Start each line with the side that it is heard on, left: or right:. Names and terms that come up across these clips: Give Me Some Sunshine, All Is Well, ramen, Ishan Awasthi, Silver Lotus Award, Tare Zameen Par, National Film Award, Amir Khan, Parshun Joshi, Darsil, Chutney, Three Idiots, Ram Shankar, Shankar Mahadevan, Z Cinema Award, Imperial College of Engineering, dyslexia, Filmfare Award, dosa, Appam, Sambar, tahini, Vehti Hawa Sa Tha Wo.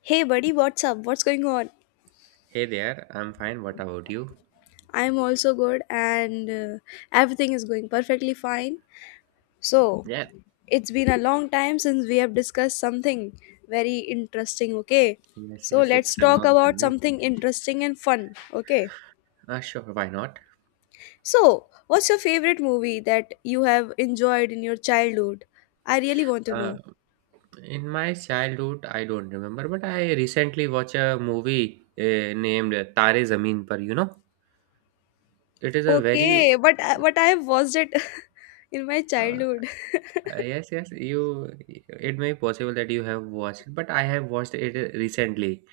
left: Hey buddy, what's up? What's going on?
right: Hey there, I'm fine. What about you?
left: I'm also good, and everything is going perfectly fine. So,
right: Yeah,
left: it's been a long time since we have discussed something very interesting, okay?
right: yes,
left: So,
right: yes,
left: let's
right: it's a
left: talk
right: long
left: about
right: time.
left: something interesting and fun, okay?
right: Sure, why not?
left: So, what's your favorite movie that you have enjoyed in your childhood? I really want to
right: Uh,
left: know.
right: in my childhood, I don't remember, but I recently watched a movie named Tare Zameen Par, you know? It is a very,
left: Okay, but I have watched it in my
right: uh,
left: childhood.
right: yes, yes, it may be possible that you have watched, but I have watched it recently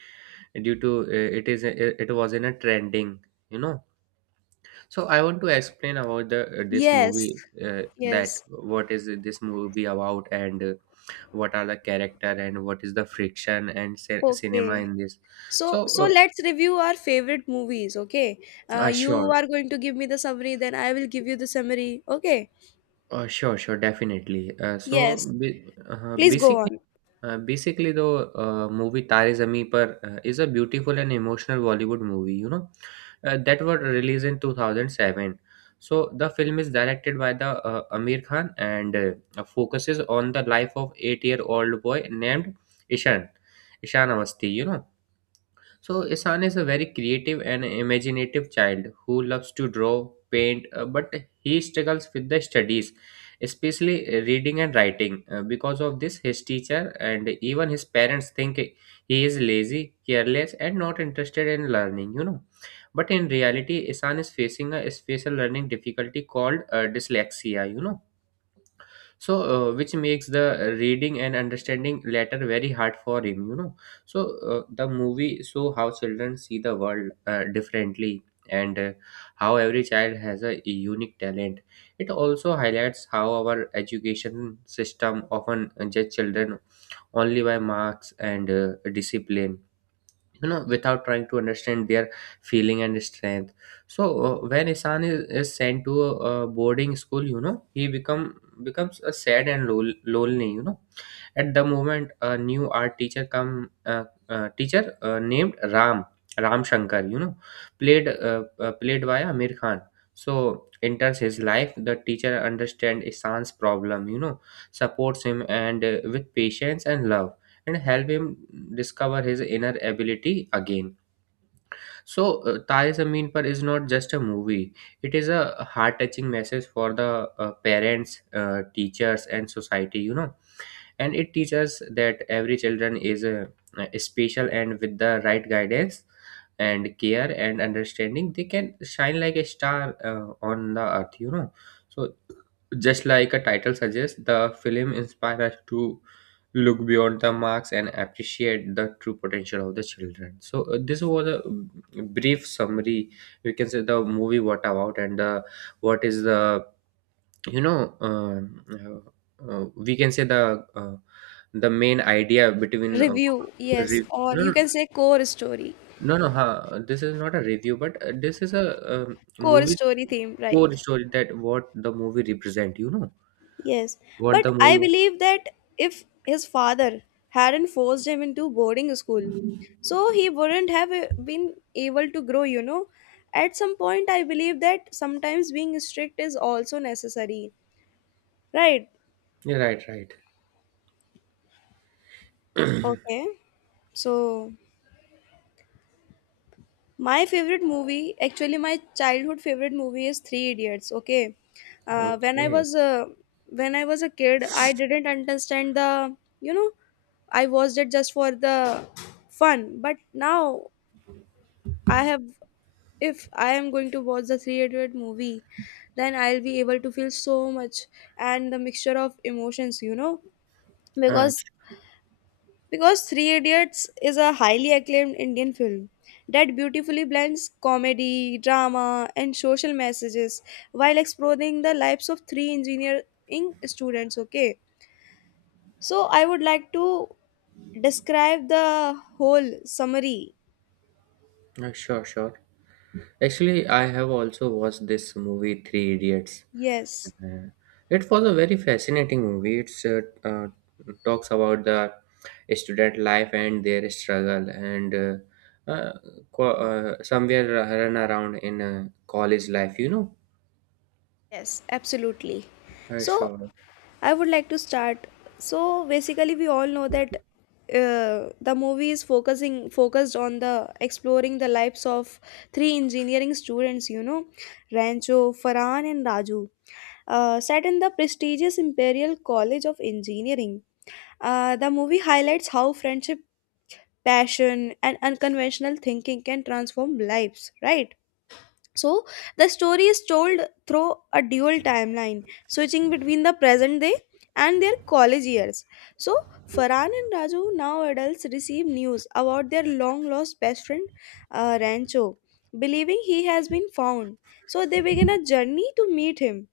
right: due to it was in a trending, you know? So I want to explain about the this
left: Yes.
right: movie that
left: Yes.
right: what is this movie about, and what are the character, and what is the friction and cinema
left: Okay.
right: in this.
left: So,
right: So
left: let's review our favorite movies, okay?
right: uh, uh,
left: You
right: sure,
left: are going to give me the summary, then I will give you the summary, okay?
right: sure, sure, definitely.
left: Yes, please go
right: Basically.
left: on.
right: Basically, the movie Tare Zameen Par is a beautiful and emotional Bollywood movie, you know, that was released in 2007. So, the film is directed by the Amir Khan, and focuses on the life of 8-year-old boy named Ishan, Ishan Awasthi, you know. So, Isan is a very creative and imaginative child who loves to draw, paint, but he struggles with the studies, especially reading and writing. Because of this, his teacher and even his parents think he is lazy, careless, and not interested in learning, you know. But in reality, Isan is facing a special learning difficulty called dyslexia, you know, so which makes the reading and understanding later very hard for him, you know. So the movie show how children see the world differently, and how every child has a unique talent. It also highlights how our education system often judge children only by marks and discipline, you know, without trying to understand their feeling and strength. So when Isan is sent to a boarding school, you know, he becomes a sad and lonely, you know. At the moment a new art teacher come teacher named Ram, Ram Shankar, you know, played by Amir Khan. So enters his life. The teacher understand Isan's problem, you know, supports him, and with patience and love, and help him discover his inner ability again. So, Taye Zameen Par is not just a movie, it is a heart touching message for the parents, teachers, and society, you know, and it teaches that every children is special, and with the right guidance and care and understanding, they can shine like a star on the earth, you know. So, just like a title suggests, the film inspires us to look beyond the marks and appreciate the true potential of the children. So this was a brief summary, we can say, the movie what about, and what is the, you know um, we can say uh, the main idea between
left: Review, yes,
right: re-
left: or you
right: no,
left: can say
right: no, no, this is not a review, but this is a, um
left: core
right: movie
left: story theme,
right: core
left: right?
right: story that what the movie represent, you know,
left: Yes,
right: what the
left: but I
right: movie.
left: believe that if his father hadn't forced him into boarding school, so he wouldn't have been able to grow, you know. At some point, I believe that sometimes being strict is also necessary, right?
right: Yeah, right, right.
left: Okay. So my favorite movie, actually my childhood favorite movie, is Three Idiots. Okay, uh, when I
right: Okay.
left: was uh, when I was a kid, I didn't understand the you know I watched it just for the fun. But now I have if I am going to watch the Three Idiot movie, then I'll be able to feel so much and the mixture of emotions, you know,
right: uh,
left: because
right: sh-
left: because Three Idiots is a highly acclaimed Indian film that beautifully blends comedy, drama, and social messages while exploring the lives of three engineering students. Okay, so I would like to describe the whole summary.
right: sure, sure, actually I have also watched this movie, Three Idiots.
left: Yes.
right: Uh, It was a very fascinating movie. It's uh, talks about the student life and their struggle, and somewhere run around in college life, you know.
left: Yes, absolutely. So,
right: Sure.
left: I would like to start. So, basically, we all know that the movie is focusing focused on the exploring the lives of three engineering students. You know, Rancho, Farhan, and Raju. Set in the prestigious Imperial College of Engineering. The movie highlights how friendship, passion, and unconventional thinking can transform lives. Right. So the story is told through a dual timeline, switching between the present day and their college years. So Farhan and Raju, now adults, receive news about their long lost best friend Rancho, believing he has been found. So they begin a journey to meet him,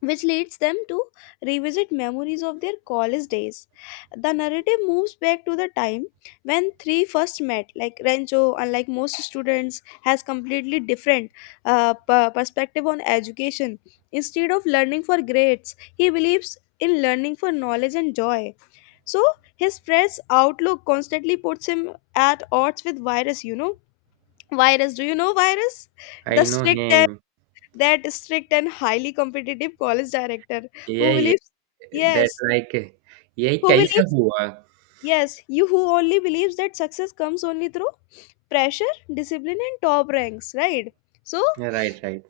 left: which leads them to revisit memories of their college days. The narrative moves back to the time when three first met. Like Renzo, unlike most students, has completely different perspective on education. Instead of learning for grades, he believes in learning for knowledge and joy. So his fresh outlook constantly puts him at odds with Virus. You know, Virus. Do you know Virus?
right: I
left: The
right: know
left: strict,
right: him.
left: that strict and highly competitive college director
right: Yeah,
left: who
right: yeah.
left: believes,
right: That
left: yes,
right: like, yeah,
left: who
right: kaisa
left: believes
right: hua?
left: yes you who only believes that success comes only through pressure, discipline, and top ranks, right? So
right: Yeah, right, right.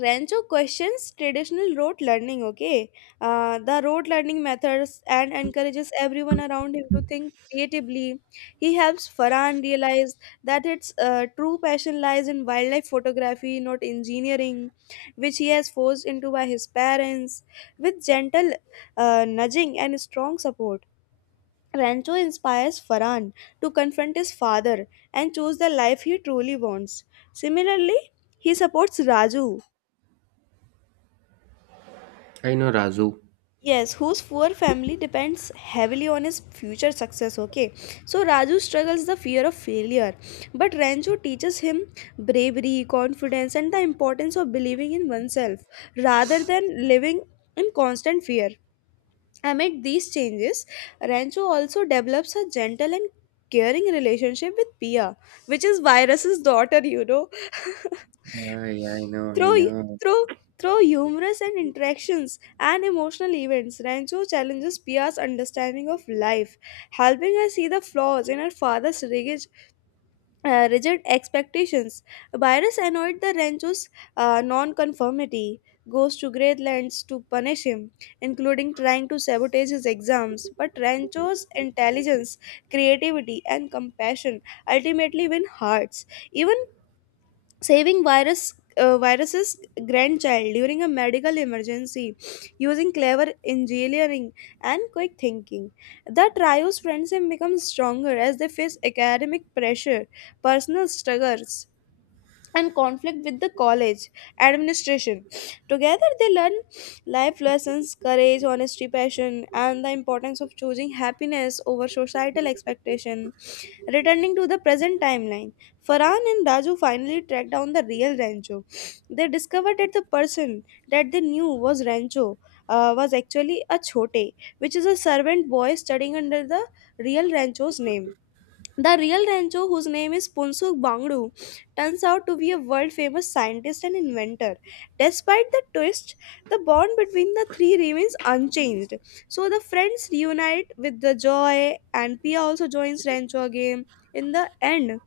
left: Rancho questions traditional rote learning, okay? The rote learning methods, and encourages everyone around him to think creatively. He helps Farhan realize that its true passion lies in wildlife photography, not engineering, which he has forced into by his parents. With gentle nudging and strong support, Rancho inspires Farhan to confront his father and choose the life he truly wants. Similarly, he supports Raju,
right: I know Razu.
left: yes, whose poor family depends heavily on his future success. Okay, so Raju struggles the fear of failure, but Ranju teaches him bravery, confidence, and the importance of believing in oneself rather than living in constant fear. Amid these changes, Rancho also develops a gentle and caring relationship with Pia, which is Virus's daughter, you know.
right: Yeah, yeah, I know, I
left: Through
right: know.
left: through through humorous and interactions and emotional events, Rancho challenges Pia's understanding of life, helping her see the flaws in her father's rigid expectations. Byrus annoyed the Rancho's non-conformity, goes to great lengths to punish him, including trying to sabotage his exams. But Rancho's intelligence, creativity, and compassion ultimately win hearts. Even saving virus's grandchild during a medical emergency using clever engineering and quick thinking. The trio's friendship becomes stronger as they face academic pressure, personal struggles, and conflict with the college administration. Together, they learn life lessons, courage, honesty, passion, and the importance of choosing happiness over societal expectation. Returning to the present timeline, Farhan and Raju finally track down the real Rancho. They discovered that the person that they knew was Rancho was actually a Chote, which is a servant boy studying under the real Rancho's name. The real Rancho, whose name is Punsuk Bangdu, turns out to be a world famous scientist and inventor. Despite the twist, the bond between the three remains unchanged. So the friends reunite with the joy, and Pia also joins Rancho again in the end.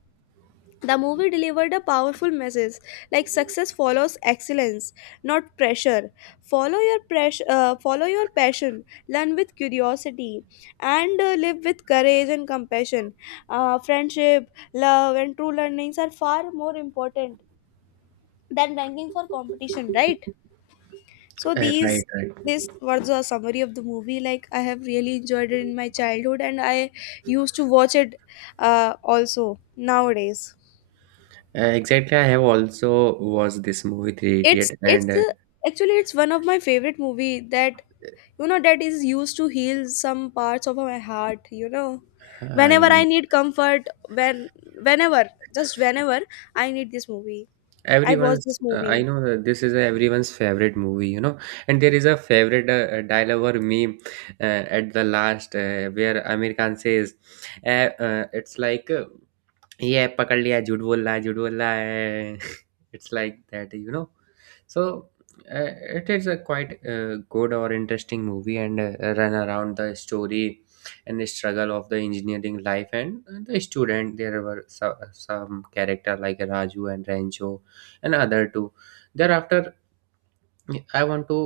left: The movie delivered a powerful message like success follows excellence, not pressure. Follow your passion, learn with curiosity, and live with courage and compassion. Friendship, love, and true learnings are far more important than ranking for competition, right? So these
right: Right, right.
left: This was a summary of the movie. Like, I have really enjoyed it in my childhood, and I used to watch it also nowadays.
right: Exactly. I have also watched this movie, Three Idiot, and
left: It's Actually, it's one of my favorite movie that, you know, that is used to heal some parts of my heart, you know, whenever
right: I.
left: I need comfort, whenever I need this movie, I watch
right: Everyone's,
left: this
right: I
left: movie.
right: know that this is everyone's favorite movie, you know, and there is a favorite dialogue or meme at the last, where Amir Khan says, "It's like." Yeah, पकड़ लिया झूठ बोल रहा है झूठ बोल रहा है it's like that, you know. So uh, it is a quite good or interesting movie, and run around the story and the struggle of the engineering life and the student, there were so, some character like Raju and Rancho and other two. Thereafter I want to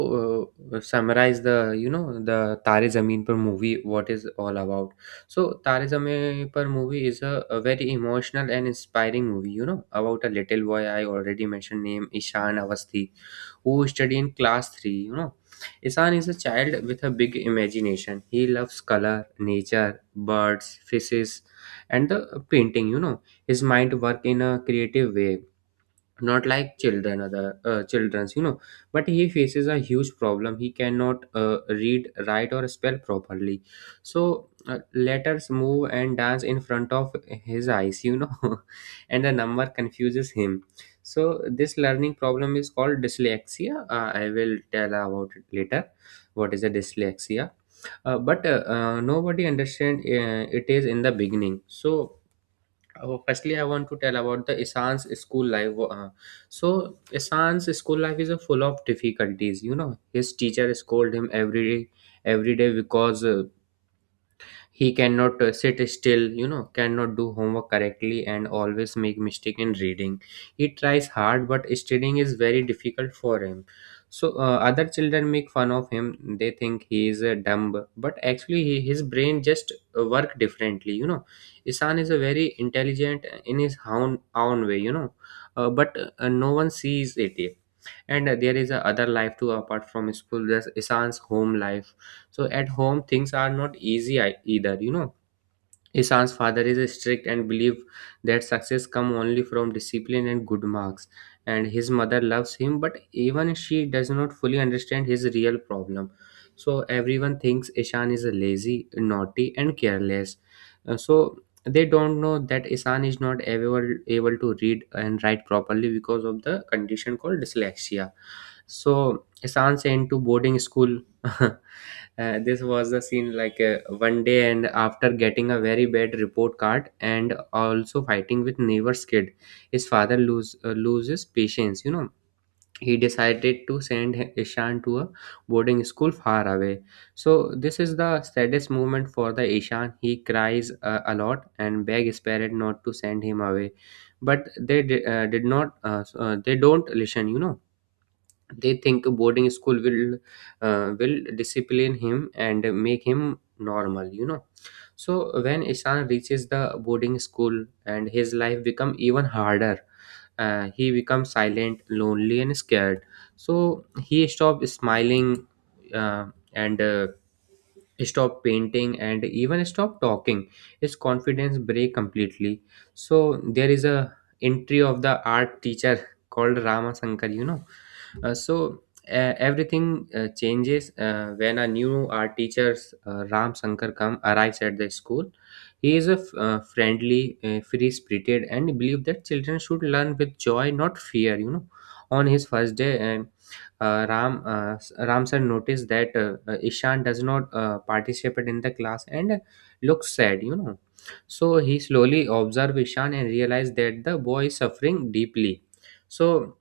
right: summarize the the Tare Zameen Par movie, what is all about. So Tare Zameen Par movie is a very emotional and inspiring movie. You know, about a little boy I already mentioned, name Ishan Avasthi, who study in class three. You know, Ishan is a child with a big imagination. He loves color, nature, birds, fishes, and the painting. You know, his mind work in a creative way, not like children other children's, you know. But he faces a huge problem. He cannot read, write, or spell properly. So letters move and dance in front of his eyes, you know, and the number confuses him. So this learning problem is called dyslexia. I will tell about it later, what is a dyslexia. But nobody understand, it is in the beginning. So Oh, firstly, I want to tell about the Isan's school life. So, Isan's school life is full of difficulties. You know, his teacher scold him every day, because he cannot sit still, you know, cannot do homework correctly, and always make mistake in reading. He tries hard, but studying is very difficult for him. So other children make fun of him, they think he is a dumb, but actually his brain just work differently, you know. Isan is a very intelligent, in his own way, you know. But no one sees it. And there is a other life too, apart from school, there's Isan's home life. So at home things are not easy, either, you know. Ishan's father is strict and believes that success comes only from discipline and good marks. And his mother loves him, but even she does not fully understand his real problem. So everyone thinks Ishan is lazy, naughty, and careless. So they don't know that Ishan is not able to read and write properly because of the condition called dyslexia. So Ishan's sent to boarding school. This was the scene like, one day, and after getting a very bad report card, and also fighting with neighbor's kid, his father loses patience, you know. He decided to send Ishan to a boarding school far away. So this is the saddest moment for the Ishan. He cries a lot, and beg his parent not to send him away. But they di- did not s- they don't listen, you know. They think a boarding school will discipline him and make him normal, you know. So when Ishan reaches the boarding school, and his life become even harder, he becomes silent, lonely, and scared. So he stop smiling, uh, and stop painting, and even stop talking. His confidence break completely. So there is a entry of the art teacher called Rama Shankar, you know. So, everything changes when a new art teacher, Ram Shankar, come arrives at the school. He is a friendly, free-spirited, and believe that children should learn with joy, not fear, you know. On his first day, and Ram sir noticed that Ishan does not participate in the class and looks sad, you know. So he slowly observed Ishan and realized that the boy is suffering deeply. So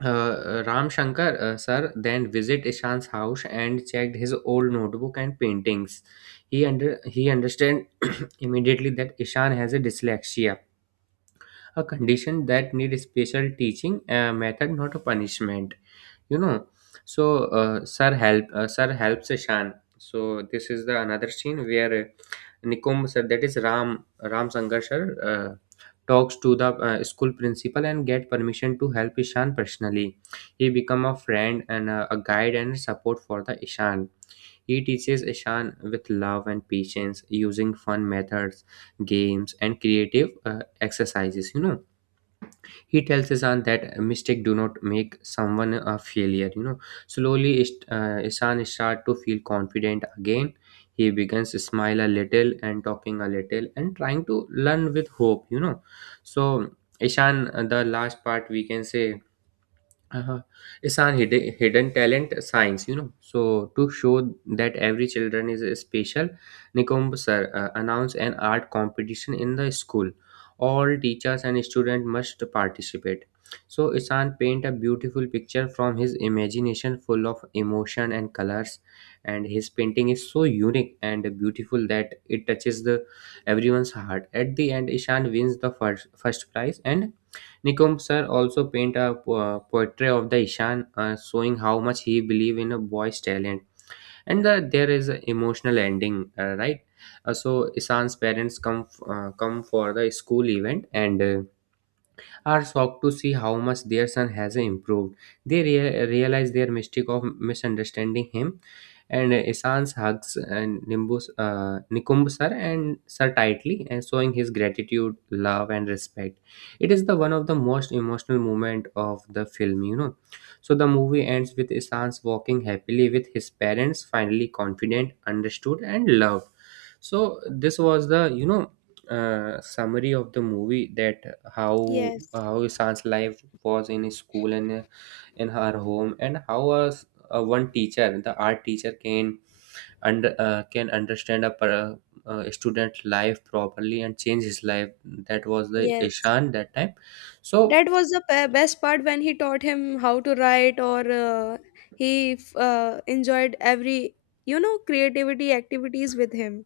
right: Ram Shankar sir then visit Ishan's house and checked his old notebook and paintings. He understand immediately that Ishan has a dyslexia, a condition that need special teaching method, not a punishment you know so sir helps shan. So this is the another scene where nikom sir, that is ram, ram sangarshar, uh, talks to the school principal and get permission to help ishan personally. He become a friend and a guide and support for the ishan. He teaches ishan with love and patience using fun methods, games and creative exercises. He tells isan that mistake do not make someone a failure you know Slowly isan start to feel confident again. He begins to smile a little and talking a little and trying to learn with hope. So ishan, the last part we can say, uh, it's our hidden talent science. So to show that every children is special, nikombo sir announced an art competition in the school. All teachers and students must participate. So isan paint a beautiful picture from his imagination, full of emotion and colors, and his painting is so unique and beautiful that it touches the everyone's heart. At the end, ishan wins the first prize, and Nicombsar also paint a portrait of the Ishan, showing how much he believed in a boy's talent. And the, there is an emotional ending, right? So Ishan's parents come for the school event, and are shocked to see how much their son has improved. They realize their mistake of misunderstanding him, and Isan's hugs and Nikumb sir and sir tightly, and showing his gratitude, love, and respect. It is the one of the most emotional moment of the film, you know. So the movie ends with Isan's walking happily with his parents, finally confident, understood, and loved. So this was the summary of the movie, that how
left: Yes,
right: how Ishan's life was in his school and in her home, and how a one teacher, the art teacher, can under can understand a student life properly and change his life. That was the
left: yes.
right: Ishan that time. So
left: That was the best part when he taught him how to write, enjoyed every, you know, creativity activities with him.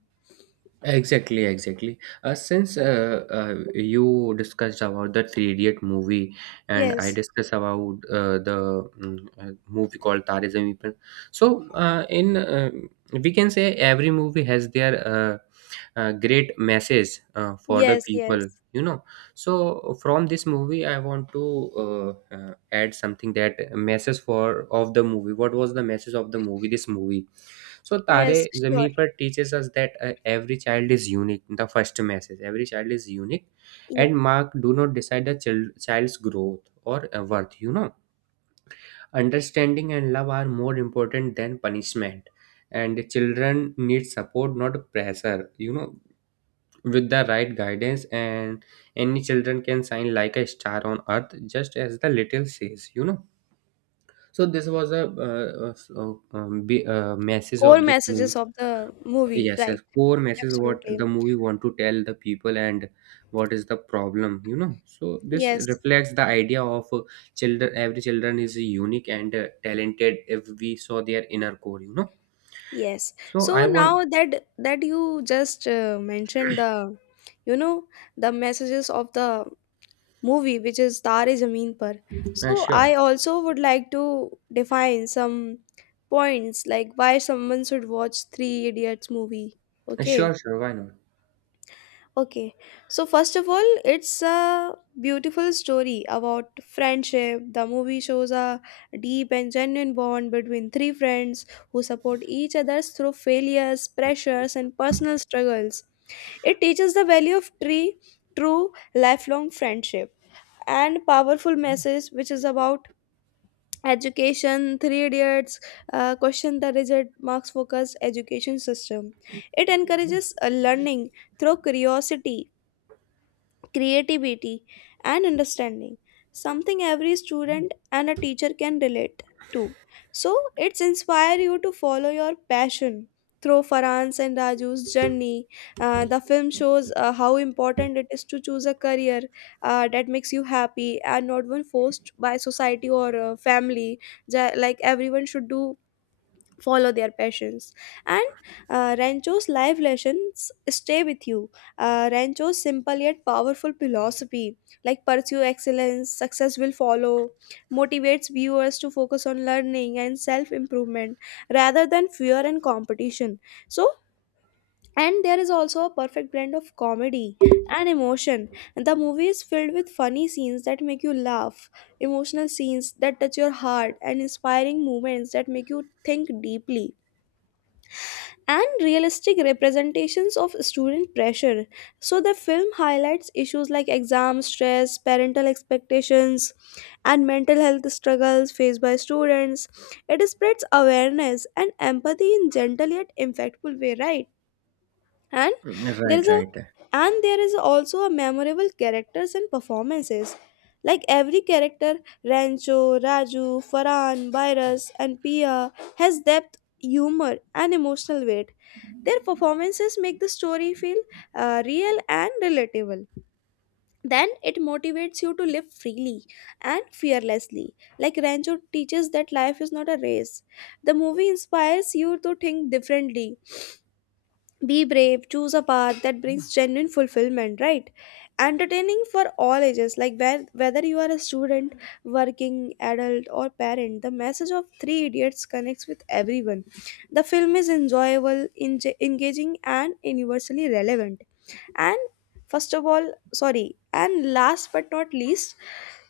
right: exactly, exactly. Since you discussed about the Three Idiot movie, and I
left: Yes.
right: discussed about the movie called Tare Zameen Par. So, in we can say every movie has their great message for the
left: Yes.
right: people,
left: Yes.
right: you know. So from this movie, I want to add something, that message for of the movie. What was the message of the movie? This movie. So
left: Yes,
right: Tare
left: sure.
right: Zameen Par teaches us that every child is unique. The first message: every child is unique, and mark do not decide the child, child's growth or worth, you know. Understanding and love are more important than punishment, and the children need support, not pressure, you know. With the right guidance, and any children can shine like a star on earth, just as the little says, you know. So this was a message
left: Core
right: of this movie.
left: messages of the movie,
right: Yes,
left: right?
right: yes, core message what
left: Absolutely.
right: the movie want to tell the people, and what is the problem, you know. So this
left: Yes,
right: reflects the idea of children. Every children is unique and talented if we saw their inner core, you know.
left: yes.
right: So
left: So
right: I want,
left: now that you just mentioned the, you know, the messages of the movie, which is Tare Zameen Par, so
right: sure.
left: I also would like to define some points like why someone should watch Three Idiots movie, okay?
right: Sure, sure, why not?
left: Okay, so first of all, it's a beautiful story about friendship. The movie shows a deep and genuine bond between three friends who support each other through failures, pressures, and personal struggles. It teaches the value of tree, true lifelong friendship and powerful message, which is about education. Three idiots question the rigid marks focused education system. It encourages learning through curiosity, creativity, and understanding, something every student and a teacher can relate to. So it's inspire you to follow your passion. Through Farhan's and Raju's journey, the film shows how important it is to choose a career that makes you happy and not one forced by society or family. Like everyone should do, follow their passions, and rancho's life lessons stay with you. Rancho's simple yet powerful philosophy, like pursue excellence, success will follow, motivates viewers to focus on learning and self improvement rather than fear and competition. So and there is also a perfect blend of comedy and emotion. The movie is filled with funny scenes that make you laugh, emotional scenes that touch your heart, and inspiring moments that make you think deeply, and realistic representations of student pressure. So, the film highlights issues like exam stress, parental expectations, and mental health struggles faced by students. It spreads awareness and empathy in gentle yet impactful way, right? And
right: Mm,
left: there is
right: right,
left: a
right: right.
left: and there is also a memorable characters and performances. Like every character, Rancho, Raju, Farhan, Virus, and Pia has depth, humor, and emotional weight. Their performances make the story feel real and relatable. Then it motivates you to live freely and fearlessly. Like Rancho teaches that life is not a race. The movie inspires you to think differently, be brave, choose a path that brings genuine fulfillment, right? Entertaining for all ages, like whether you are a student, working adult, or parent, the message of three idiots connects with everyone. The film is enjoyable, engaging, and universally relevant. And first of all sorry and last but not least,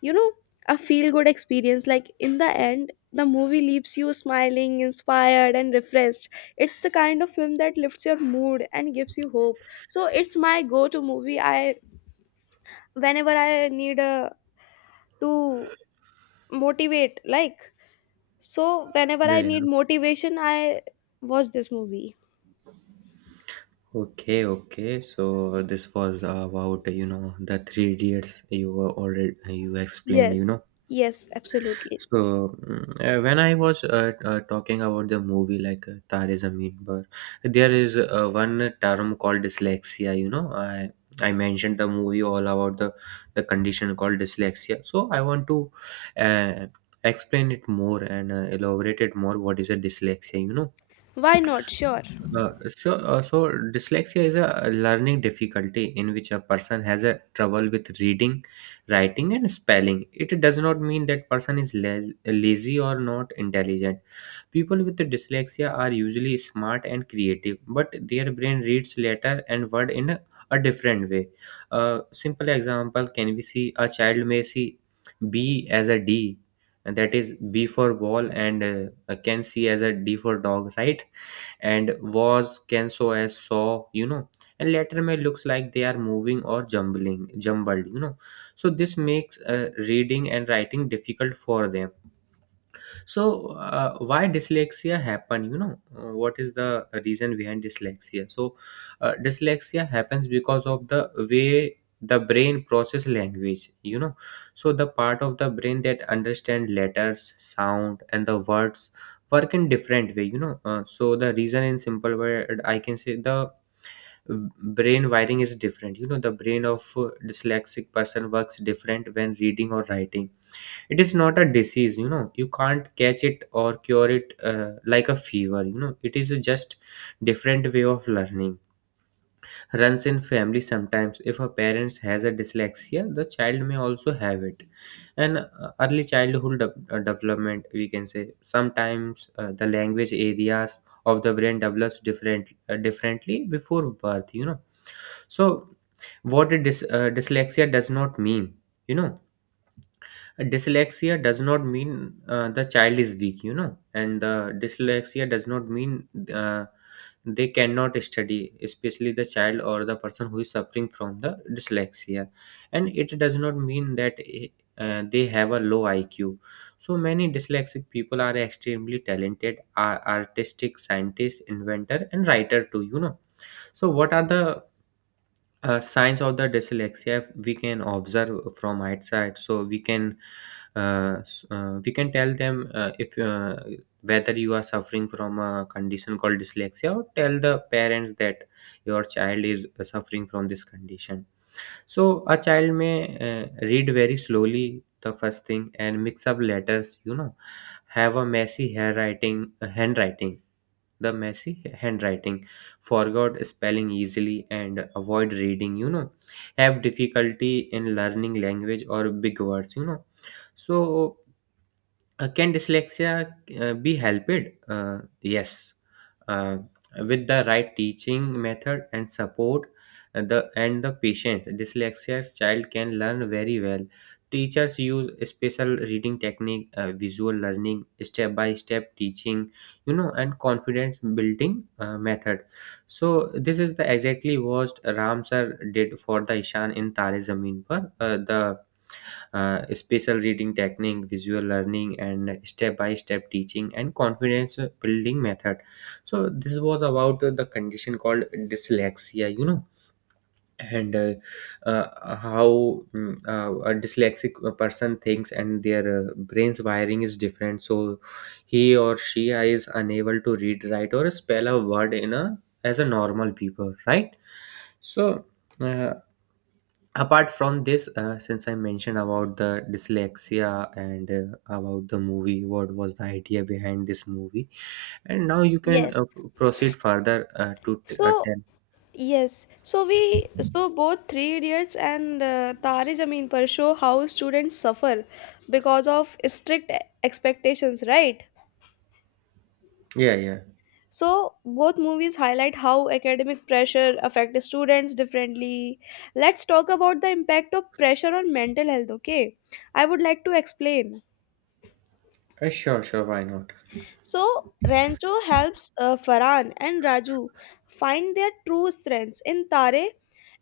left: you know, a feel good experience, like in the end, the movie leaves you smiling, inspired, and refreshed. It's the kind of film that lifts your mood and gives you hope. So it's my go to movie. I whenever I need a to motivate like so Whenever
right: Yeah,
left: I need
right: yeah.
left: motivation, I watch this movie.
right: Okay, okay. So this was about, you know, the three idiots, you were already, you explained, you
left: Yes,
right: know.
left: yes, absolutely.
right: So when I was talking about the movie like Tare Zameen Par, there is one term called dyslexia. You know, I mentioned the movie all about the condition called dyslexia. So I want to uh, explain it more and elaborate it more. What is a dyslexia? You know,
left: Why not? Sure,
right: uh, so dyslexia is a learning difficulty in which a person has a trouble with reading, writing, and spelling. It does not mean that person is lazy or not intelligent. People with dyslexia are usually smart and creative, but their brain reads letter and word in a different way. A simple example, can we see a child may see B as a D, and that is B for ball, and can see as a D for dog, right? And was can so as saw, you know, and letter may looks like they are moving or jumbling jumbled, you know. So this makes reading and writing difficult for them. So why dyslexia happen, you know? What is the reason behind dyslexia? So dyslexia happens because of the way the brain process language, you know. So the part of the brain that understand letters sound and the words work in different way, you know. So the reason in simple word I can say, the brain wiring is different, you know. The brain of dyslexic person works different when reading or writing. It is not a disease, you know. You can't catch it or cure it like a fever, you know. It is a just different way of learning. Runs in family, sometimes if a parents has a dyslexia, the child may also have it. And early childhood development we can say, sometimes the language areas of the brain develops differently before birth, you know. So what a dyslexia does not mean, you know. Dyslexia does not mean the child is weak, you know. And the dyslexia does not mean uh, they cannot study, especially the child or the person who is suffering from the dyslexia. And it does not mean that they have a low iq. So many dyslexic people are extremely talented, are artistic, scientists, inventor and writer too, you know. So what are the signs of the dyslexia we can observe from outside? So we can we can tell them if whether you are suffering from a condition called dyslexia, or tell the parents that your child is suffering from this condition. So a child may read very slowly, the first thing, and mix up letters, you know. Have a messy handwriting handwriting, the messy handwriting, forgot spelling easily, and avoid reading, you know, have difficulty in learning language or big words, you know. So can dyslexia be helped? Yes, uh, with the right teaching method and support, the and the patience, dyslexia's child can learn very well. Teachers use special reading technique, visual learning, step by step teaching, you know, and confidence building method. So this is the exactly what Ram sir did for the Ishan in Tare Zameen Par. The spatial reading technique, visual learning, and step by step teaching and confidence building method. So, this was about the condition called dyslexia, you know. And how a dyslexic person thinks and their brain's wiring is different. So he or she is unable to read, write, or spell a word in a as a normal people, right? So uh, apart from this, since I mentioned about the dyslexia and about the movie, what was the idea behind this movie, and now you can
left: yes.
right: proceed further uh, to t-
left: so
right: uh, tell.
left: Yes, so we so both Three Idiots and Tare Zameen Par show how students suffer because of strict expectations, right?
right: Yeah, yeah.
left: So both movies highlight how academic pressure affects students differently. Let's talk about the impact of pressure on mental health, okay? I would like to explain.
right: Sure, sure, why not?
left: So Rancho helps Farhan and Raju find their true strengths in Tare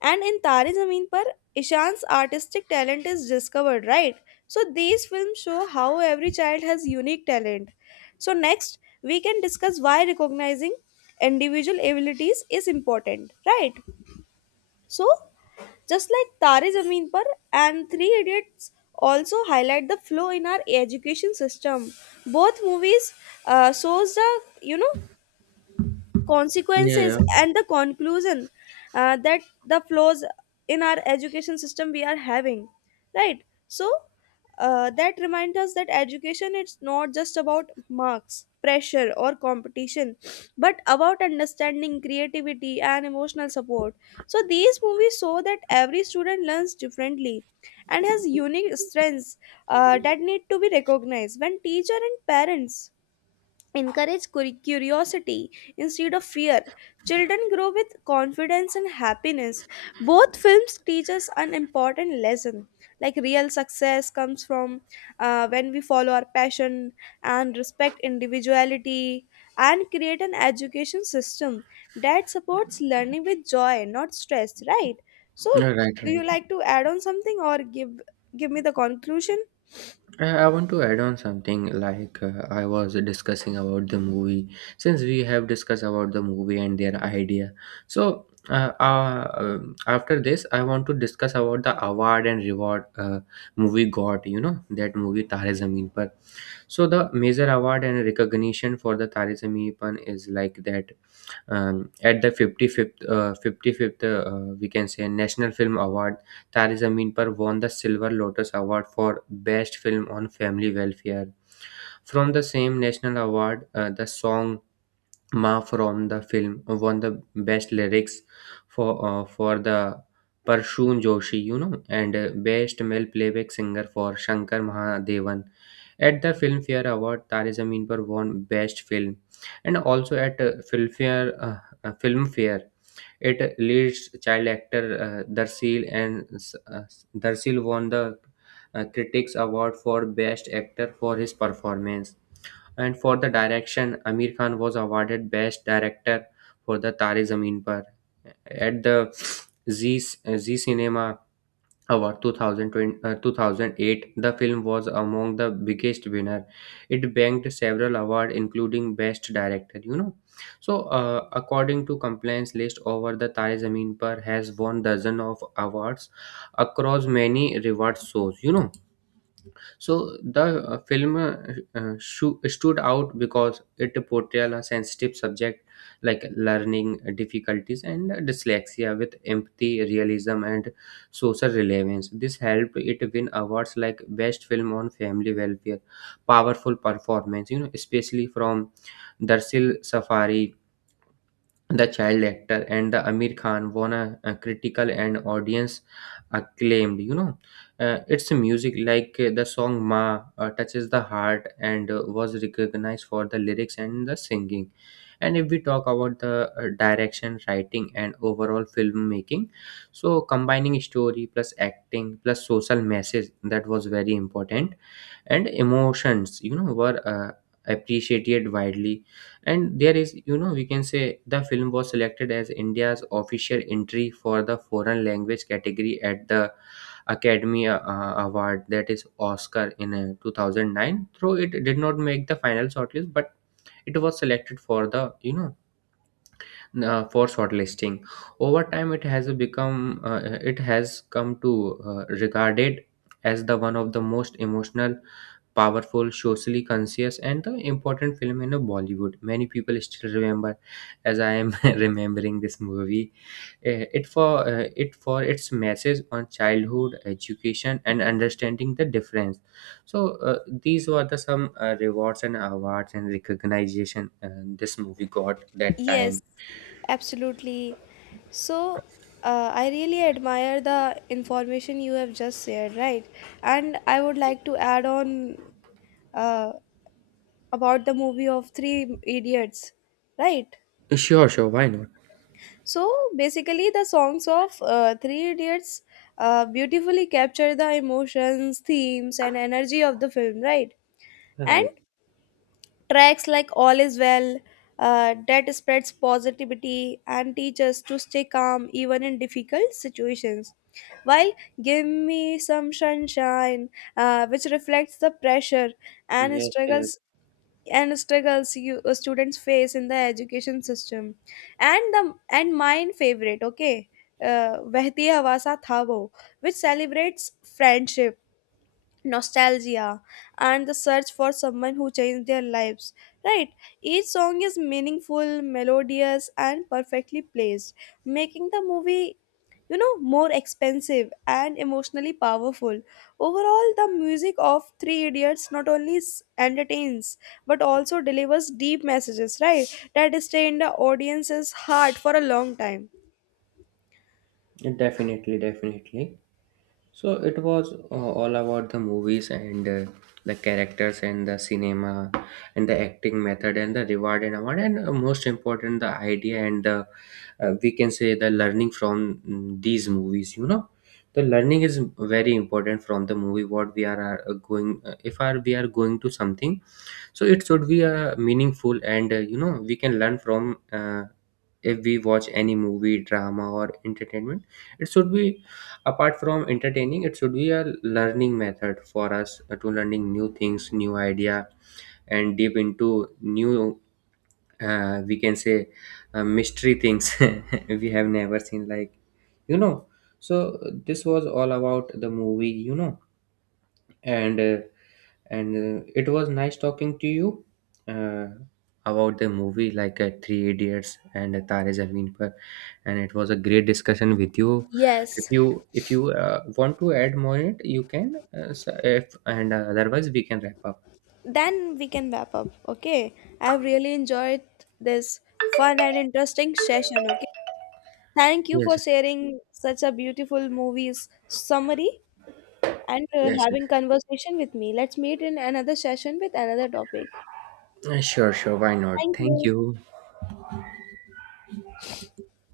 left: and in Tare Zameen Par, Ishan's artistic talent is discovered, right? So these films show how every child has unique talent. So next we can discuss why recognizing individual abilities is important, right? So, just like Tare Zameen Par and Three Idiots also highlight the flaw in our education system. Both movies shows the, you know,
right: Yeah,
left: consequences
right: yeah.
left: and the conclusion, that the flaws in our education system we are having, right? So that reminds us that education, it's not just about marks, pressure, or competition, but about understanding, creativity, and emotional support. So these movies show that every student learns differently and has unique strengths that need to be recognized. When teacher and parents encourage curiosity instead of fear, children grow with confidence and happiness. Both films teach us an important lesson, like real success comes from when we follow our passion and respect individuality, and create an education system that supports learning with joy, not stress, right? So
right: Yeah, right,
left: do
right: right.
left: you like to add on something or give me the conclusion?
right: I want to add on something like I was discussing about the movie. Since we have discussed about the movie and their idea, so after this, I want to discuss about the award and reward movie got. You know that movie Tare Zameen Par. So the major award and recognition for the Tare Zameen Par is like that, at the 55th we can say National Film Award, Tariz Amin Par won the Silver Lotus Award for Best Film on Family Welfare. From the same national award, the song Ma from the film won the best lyrics for the Parshun Joshi, you know, and best male playback singer for Shankar Mahadevan. At the Filmfare Award, Tare Zameen Par won best film, and also at Filmfare, it leads child actor uh, Darsil and uh, Darsil won the Critics Award for Best Actor for his performance. And for the direction, Amir Khan was awarded Best Director for the Tare Zameen Par at the Z Z Cinema Award 2008. The film was among the biggest winner. It banked several awards, including Best Director, you know. So according to complaints list, over the Tare Zameen Par has won dozen of awards across many reward shows, you know. So the film stood out because it portrayed a sensitive subject like learning difficulties and dyslexia with empathy, realism, and social relevance. This helped it win awards like Best Film on Family Welfare, powerful performance, you know, especially from Darsil Safari the Child Actor, and the Amir Khan won a critical and audience acclaimed, you know. Its music, like the song "Ma," touches the heart and was recognized for the lyrics and the singing. And if we talk about the direction, writing, and overall filmmaking, so combining story plus acting plus social message, that was very important, and emotions, you know, were appreciated widely. And there is, you know, we can say the film was selected as india's official entry for the foreign language category at the academy award, that is oscar, in 2009, though it did not make the final shortlist, but it was selected for the, you know, for shortlisting. Over time it has become it has come to regarded as the one of the most emotional, powerful, socially conscious, and the important film in Bollywood. Many people still remember, as I am remembering this movie, eh, it for its message on childhood, education, and understanding the difference. So these were the some rewards and awards and recognition, this movie got that
left: Yes,
right: time.
left: absolutely. So, I really admire the information you have just shared, right? And I would like to add on uh, about the movie of Three Idiots, right?
right: Sure, sure, why not?
left: So, basically, the songs of Three Idiots beautifully capture the emotions, themes, and energy of the film, right? And
right: Right.
left: tracks like All Is Well, that spreads positivity and teaches to stay calm even in difficult situations. While Give Me Some Sunshine, which reflects the pressure and
right: Yes, yes,
left: struggles and struggles you, students face in the education system, and mine favorite, okay, Vehti Hawa Sa Tha Wo, which celebrates friendship, nostalgia, and the search for someone who changed their lives, right? Each song is meaningful, melodious, and perfectly placed, making the movie, you know, more expensive and emotionally powerful. Overall, the music of three idiots not only entertains but also delivers deep messages, right, that stay in the audience's heart for a long time.
right: definitely, definitely. So it was all about the movies and the characters and the cinema and the acting method and the reward and award, and most important the idea and the we can say the learning from these movies, you know. The learning is very important from the movie. What we are going if are we are going to something, so it should be meaningful and you know, we can learn from. If we watch any movie, drama or entertainment, it should be, apart from entertaining, it should be a learning method for us to learning new things, new idea, and deep into new, we can say mystery things we have never seen like, you know. So this was all about the movie, you know. And it was nice talking to you uh, about the movie like Three Idiots and Tare Zameen Par, and it was a great discussion with you. If
left: Yes,
right: you if you uh, want to add more in it, you can. If, and otherwise, we can wrap up.
left: then we can wrap up. Okay, I've really enjoyed this fun and interesting session. Okay, thank you for
right: Yes,
left: sharing such a beautiful movies summary, and
right: yes, yes.
left: having conversation with me. Let's meet in another session with another topic.
right: Sure, sure, why not?
left: Thank
right: Thank
left: you.
right: you.